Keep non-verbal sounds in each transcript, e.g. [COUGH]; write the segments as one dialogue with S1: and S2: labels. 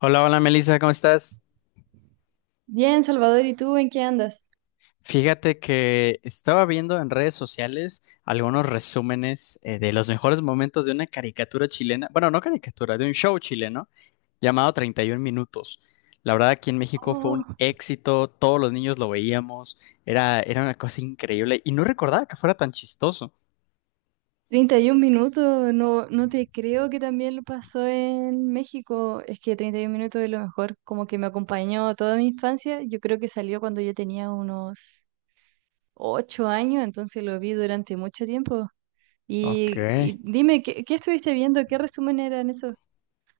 S1: Hola, hola Melissa, ¿cómo estás?
S2: Bien, Salvador, ¿y tú en qué andas?
S1: Fíjate que estaba viendo en redes sociales algunos resúmenes de los mejores momentos de una caricatura chilena, bueno, no caricatura, de un show chileno llamado 31 Minutos. La verdad, aquí en México fue
S2: Oh,
S1: un éxito, todos los niños lo veíamos, era una cosa increíble y no recordaba que fuera tan chistoso.
S2: 31 minutos, no, no te creo que también lo pasó en México. Es que 31 minutos es lo mejor, como que me acompañó toda mi infancia. Yo creo que salió cuando yo tenía unos 8 años, entonces lo vi durante mucho tiempo.
S1: Ok.
S2: Y dime, ¿qué estuviste viendo? ¿Qué resumen eran eso?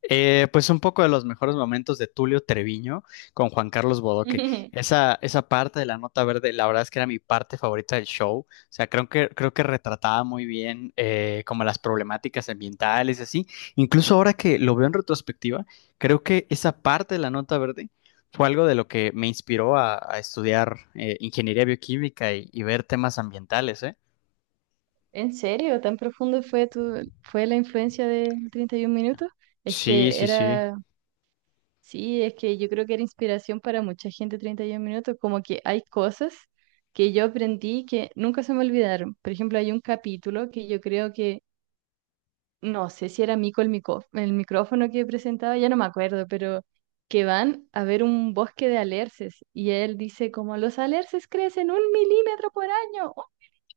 S1: Pues un poco de los mejores momentos de Tulio Treviño con Juan Carlos Bodoque.
S2: [LAUGHS]
S1: Esa parte de la nota verde, la verdad es que era mi parte favorita del show. O sea, creo que retrataba muy bien como las problemáticas ambientales y así. Incluso ahora que lo veo en retrospectiva, creo que esa parte de la nota verde fue algo de lo que me inspiró a estudiar ingeniería bioquímica y ver temas ambientales, ¿eh?
S2: ¿En serio? ¿Tan profundo fue fue la influencia de 31 minutos? Es
S1: Sí,
S2: que
S1: sí, sí.
S2: era. Sí, es que yo creo que era inspiración para mucha gente 31 minutos, como que hay cosas que yo aprendí que nunca se me olvidaron. Por ejemplo, hay un capítulo que yo creo que, no sé si era Mico el micrófono que presentaba, ya no me acuerdo, pero que van a ver un bosque de alerces y él dice como los alerces crecen 1 milímetro por año,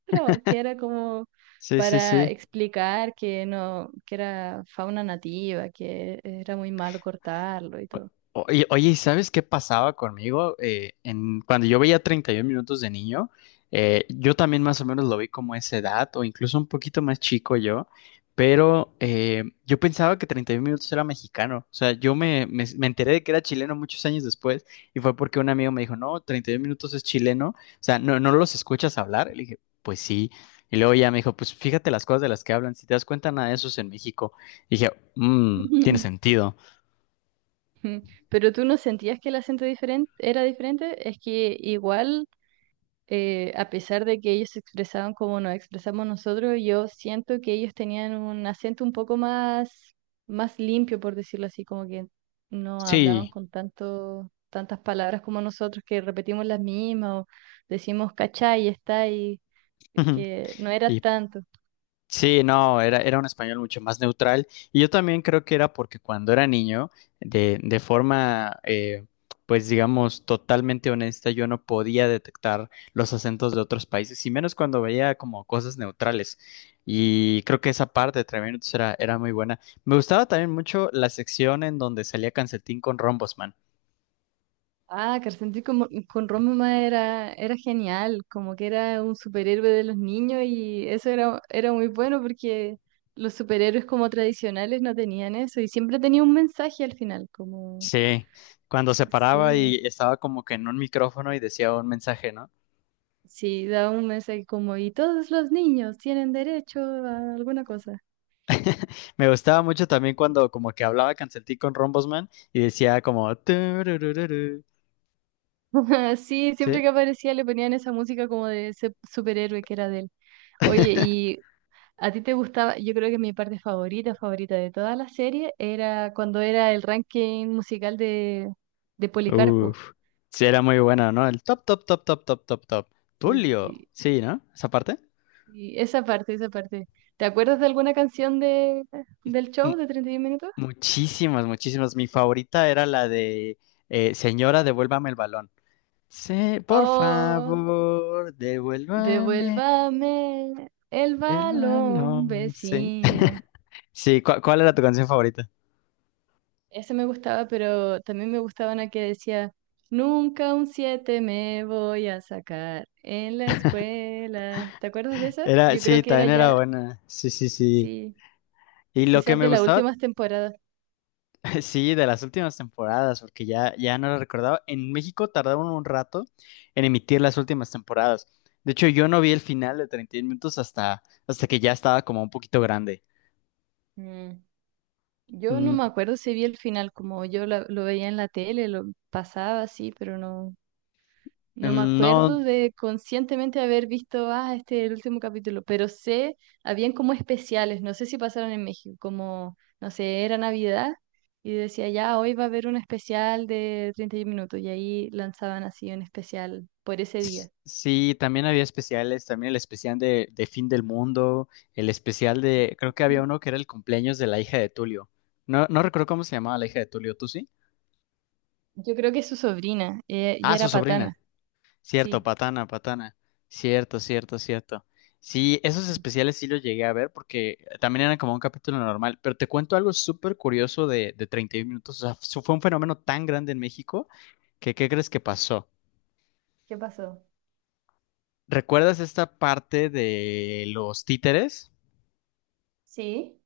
S2: otro, que era como
S1: Sí, sí,
S2: para
S1: sí.
S2: explicar que no, que era fauna nativa, que era muy malo cortarlo y todo.
S1: Oye, oye, ¿sabes qué pasaba conmigo? Cuando yo veía 31 minutos de niño, yo también más o menos lo vi como esa edad, o incluso un poquito más chico yo, pero yo pensaba que 31 minutos era mexicano. O sea, yo me enteré de que era chileno muchos años después, y fue porque un amigo me dijo, no, 31 minutos es chileno, o sea, no, no los escuchas hablar. Y le dije, pues sí. Y luego ya me dijo, pues fíjate las cosas de las que hablan, si te das cuenta, nada de eso es en México. Y dije, mmm, tiene
S2: [LAUGHS]
S1: sentido.
S2: Pero tú no sentías que el acento diferente era diferente, es que igual, a pesar de que ellos se expresaban como nos expresamos nosotros, yo siento que ellos tenían un acento un poco más limpio, por decirlo así, como que no hablaban
S1: Sí.
S2: con tantas palabras como nosotros, que repetimos las mismas o decimos cachai, está y
S1: Ujú.
S2: que no era
S1: Y
S2: tanto.
S1: sí, no, era un español mucho más neutral. Y yo también creo que era porque cuando era niño, de forma, pues digamos, totalmente honesta, yo no podía detectar los acentos de otros países, y menos cuando veía como cosas neutrales. Y creo que esa parte de Tres Minutos era muy buena. Me gustaba también mucho la sección en donde salía Cancetín con Rombosman.
S2: Ah, Carcenti con Roma era genial, como que era un superhéroe de los niños y eso era muy bueno porque los superhéroes como tradicionales no tenían eso y siempre tenía un mensaje al final, como,
S1: Sí, cuando se paraba y
S2: sí,
S1: estaba como que en un micrófono y decía un mensaje, ¿no?
S2: sí, daba un mensaje como, y todos los niños tienen derecho a alguna cosa.
S1: Me gustaba mucho también cuando
S2: [LAUGHS]
S1: como que hablaba Canceltí con Rombosman y decía como: "Tururururu".
S2: Sí,
S1: ¿Sí?
S2: siempre que aparecía le ponían esa música como de ese superhéroe que era de él. Oye,
S1: [LAUGHS]
S2: y ¿a ti te gustaba? Yo creo que mi parte favorita, favorita de toda la serie era cuando era el ranking musical de Policarpo.
S1: Uf. Sí, era muy bueno, ¿no? El top, top, top, top, top, top, top.
S2: Sí, sí,
S1: Tulio.
S2: sí.
S1: Sí, ¿no? Esa parte.
S2: Y esa parte, esa parte. ¿Te acuerdas de alguna canción del
S1: Mu-
S2: show de 31 minutos?
S1: muchísimas, muchísimas. Mi favorita era la de Señora, devuélvame el balón. Sí, por
S2: Oh,
S1: favor, devuélvame
S2: devuélvame el
S1: el
S2: balón,
S1: balón. Sí.
S2: vecina.
S1: [LAUGHS] Sí, ¿cuál era tu canción favorita?
S2: Ese me gustaba, pero también me gustaba una que decía, nunca un 7 me voy a sacar en la escuela. ¿Te acuerdas de esa?
S1: Era,
S2: Yo
S1: sí,
S2: creo que era
S1: también era
S2: ya,
S1: buena. Sí, sí, sí.
S2: sí,
S1: Y lo que
S2: quizás
S1: me
S2: de las
S1: gustaba.
S2: últimas temporadas.
S1: [LAUGHS] Sí, de las últimas temporadas, porque ya no lo recordaba. En México tardaron un rato en emitir las últimas temporadas. De hecho, yo no vi el final de 31 minutos hasta que ya estaba como un poquito grande.
S2: Mm, Yo no
S1: Mm,
S2: me acuerdo si vi el final, como yo lo veía en la tele, lo pasaba así, pero no, no me
S1: mm, no,
S2: acuerdo de conscientemente haber visto, ah, este es el último capítulo, pero sé, habían como especiales, no sé si pasaron en México, como, no sé, era Navidad y decía, ya, hoy va a haber un especial de 31 minutos y ahí lanzaban así un especial por ese día.
S1: sí, también había especiales, también el especial de Fin del Mundo, el especial de, creo que había
S2: Mm.
S1: uno que era el cumpleaños de la hija de Tulio. No, no recuerdo cómo se llamaba la hija de Tulio, ¿tú sí?
S2: Yo creo que es su sobrina y
S1: Ah, su
S2: era
S1: sobrina.
S2: patana,
S1: Cierto,
S2: sí.
S1: Patana, Patana. Cierto, cierto, cierto. Sí, esos
S2: Sí.
S1: especiales sí los llegué a ver porque también eran como un capítulo normal, pero te cuento algo súper curioso de 31 minutos. O sea, fue un fenómeno tan grande en México que, ¿qué crees que pasó?
S2: ¿Qué pasó?
S1: ¿Recuerdas esta parte de los títeres?
S2: Sí.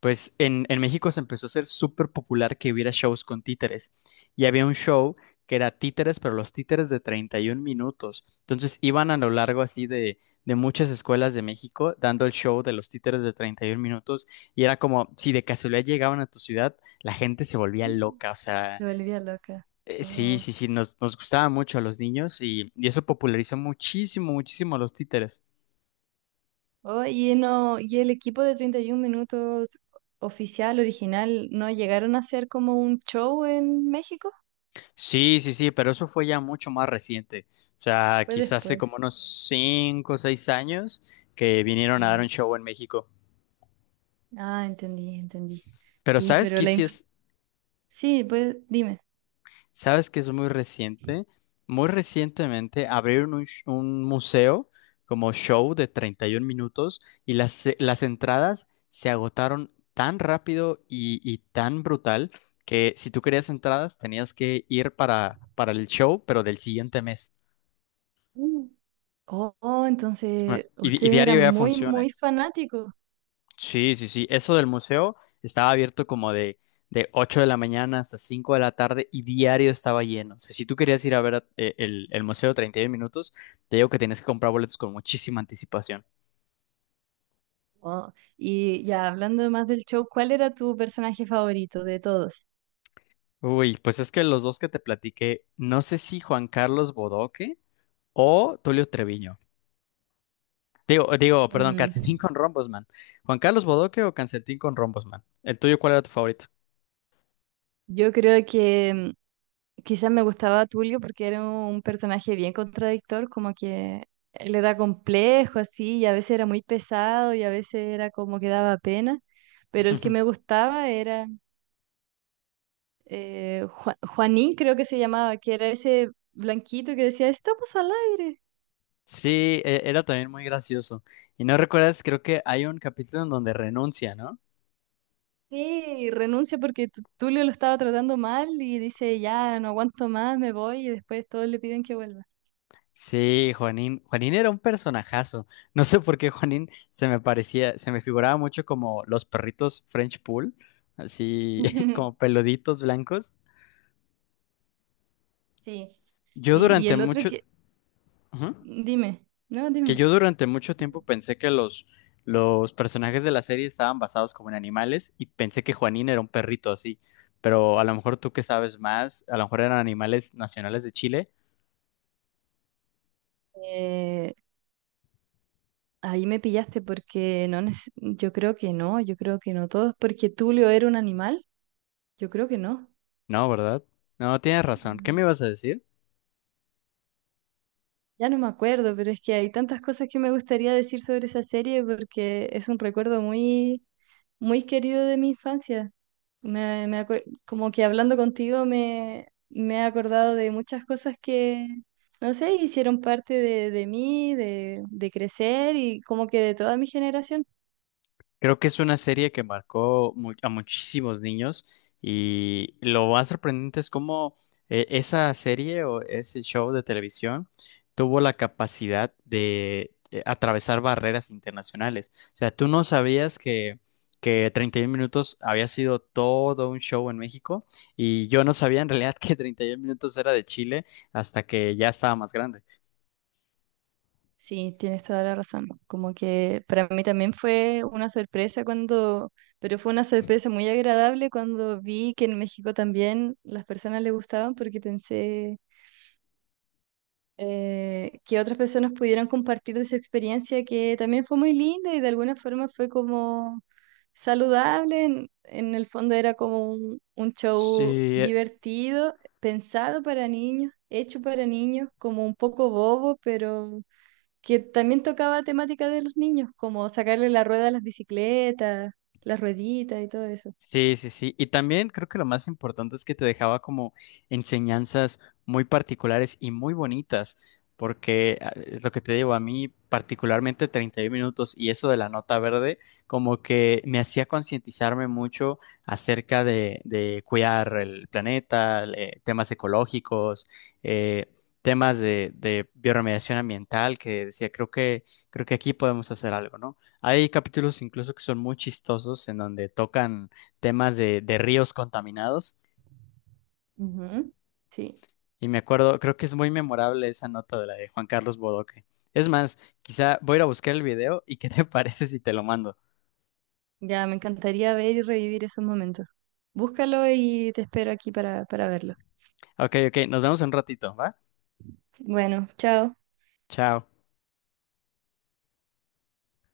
S1: Pues en México se empezó a ser súper popular que hubiera shows con títeres. Y había un show que era títeres, pero los títeres de 31 minutos. Entonces iban a lo largo así de muchas escuelas de México dando el show de los títeres de 31 minutos. Y era como si de casualidad llegaban a tu ciudad, la gente se volvía loca. O sea,
S2: Te volvía loca.
S1: sí,
S2: Oh.
S1: sí, sí, nos gustaba mucho a los niños y eso popularizó muchísimo, muchísimo a los títeres.
S2: Oye, no, y el equipo de 31 minutos oficial, original, ¿no llegaron a hacer como un show en México?
S1: Sí, sí, sí, pero eso fue ya mucho más reciente. O sea,
S2: Fue
S1: quizás hace como
S2: después.
S1: unos 5 o 6 años que vinieron a dar
S2: Mm.
S1: un show en México.
S2: Ah, entendí, entendí.
S1: Pero
S2: Sí,
S1: ¿sabes
S2: pero
S1: qué sí es?
S2: sí, pues dime.
S1: ¿Sabes que es muy reciente? Muy recientemente abrieron un museo como show de 31 minutos y las entradas se agotaron tan rápido y tan brutal que si tú querías entradas tenías que ir para el show, pero del siguiente mes.
S2: Mm. Oh, oh,
S1: Ah,
S2: entonces
S1: y
S2: ustedes
S1: diario
S2: eran
S1: había
S2: muy, muy
S1: funciones.
S2: fanáticos.
S1: Sí, sí, sí. Eso del museo estaba abierto como de 8 de la mañana hasta 5 de la tarde y diario estaba lleno. O sea, si tú querías ir a ver el museo 31 minutos, te digo que tenías que comprar boletos con muchísima anticipación.
S2: Oh, y ya hablando más del show, ¿cuál era tu personaje favorito de todos?
S1: Uy, pues es que los dos que te platiqué, no sé si Juan Carlos Bodoque o Tulio Treviño. Digo, perdón,
S2: Mm,
S1: Calcetín con Rombosman. ¿Juan Carlos Bodoque o Calcetín con Rombosman? ¿El tuyo cuál era tu favorito?
S2: Yo creo que quizás me gustaba Tulio porque era un personaje bien contradictor, como que él era complejo así, y a veces era muy pesado y a veces era como que daba pena, pero el que me
S1: [LAUGHS]
S2: gustaba era Juanín, creo que se llamaba, que era ese blanquito que decía, estamos al aire.
S1: Sí, era también muy gracioso. Y no recuerdas, creo que hay un capítulo en donde renuncia, ¿no?
S2: Sí, y renuncia porque Tulio lo estaba tratando mal y dice, ya, no aguanto más, me voy y después todos le piden que vuelva.
S1: Sí, Juanín. Juanín era un personajazo. No sé por qué Juanín se me parecía, se me figuraba mucho como los perritos French Poodle, así [LAUGHS] como
S2: [LAUGHS]
S1: peluditos blancos.
S2: Sí,
S1: Yo
S2: sí, y
S1: durante
S2: el otro
S1: mucho,
S2: que,
S1: Ujú.
S2: dime, no,
S1: Que
S2: dime.
S1: yo durante mucho tiempo pensé que los personajes de la serie estaban basados como en animales y pensé que Juanín era un perrito así. Pero a lo mejor tú que sabes más, a lo mejor eran animales nacionales de Chile.
S2: Eh, ahí me pillaste porque no, yo creo que no, yo creo que no todos, porque Tulio era un animal, yo creo que no.
S1: No, ¿verdad? No, tienes razón. ¿Qué me
S2: Mm.
S1: ibas a decir?
S2: Ya no me acuerdo, pero es que hay tantas cosas que me gustaría decir sobre esa serie porque es un recuerdo muy, muy querido de mi infancia. Como que hablando contigo me he acordado de muchas cosas que, no sé, hicieron parte de mí, de crecer y como que de toda mi generación.
S1: Creo que es una serie que marcó a muchísimos niños y lo más sorprendente es cómo esa serie o ese show de televisión tuvo la capacidad de atravesar barreras internacionales. O sea, tú no sabías que 31 minutos había sido todo un show en México y yo no sabía en realidad [LAUGHS] que 31 minutos era de Chile hasta que ya estaba más grande.
S2: Sí, tienes toda la razón. Como que para mí también fue una sorpresa cuando, pero fue una sorpresa muy agradable cuando vi que en México también las personas le gustaban porque pensé que otras personas pudieran compartir de esa experiencia que también fue muy linda y de alguna forma fue como saludable. En el fondo era como un show
S1: Sí,
S2: divertido, pensado para niños, hecho para niños, como un poco bobo, pero que también tocaba temática de los niños, como sacarle la rueda a las bicicletas, las rueditas y todo eso.
S1: sí, sí, sí. Y también creo que lo más importante es que te dejaba como enseñanzas muy particulares y muy bonitas, porque es lo que te digo, a mí particularmente 31 minutos y eso de la nota verde, como que me hacía concientizarme mucho acerca de cuidar el planeta, temas ecológicos, eh, temas de bioremediación ambiental, que decía, creo que aquí podemos hacer algo, ¿no? Hay capítulos incluso que son muy chistosos en donde tocan temas de ríos contaminados.
S2: Ujú. Sí,
S1: Y me acuerdo, creo que es muy memorable esa nota de la de Juan Carlos Bodoque. Es más, quizá voy a ir a buscar el video y qué te [LAUGHS] parece si te lo mando.
S2: ya me encantaría ver y revivir esos momentos. Búscalo y te espero aquí para verlo.
S1: Ok, ok, nos vemos en un ratito, ¿va?
S2: Bueno, chao.
S1: Chao.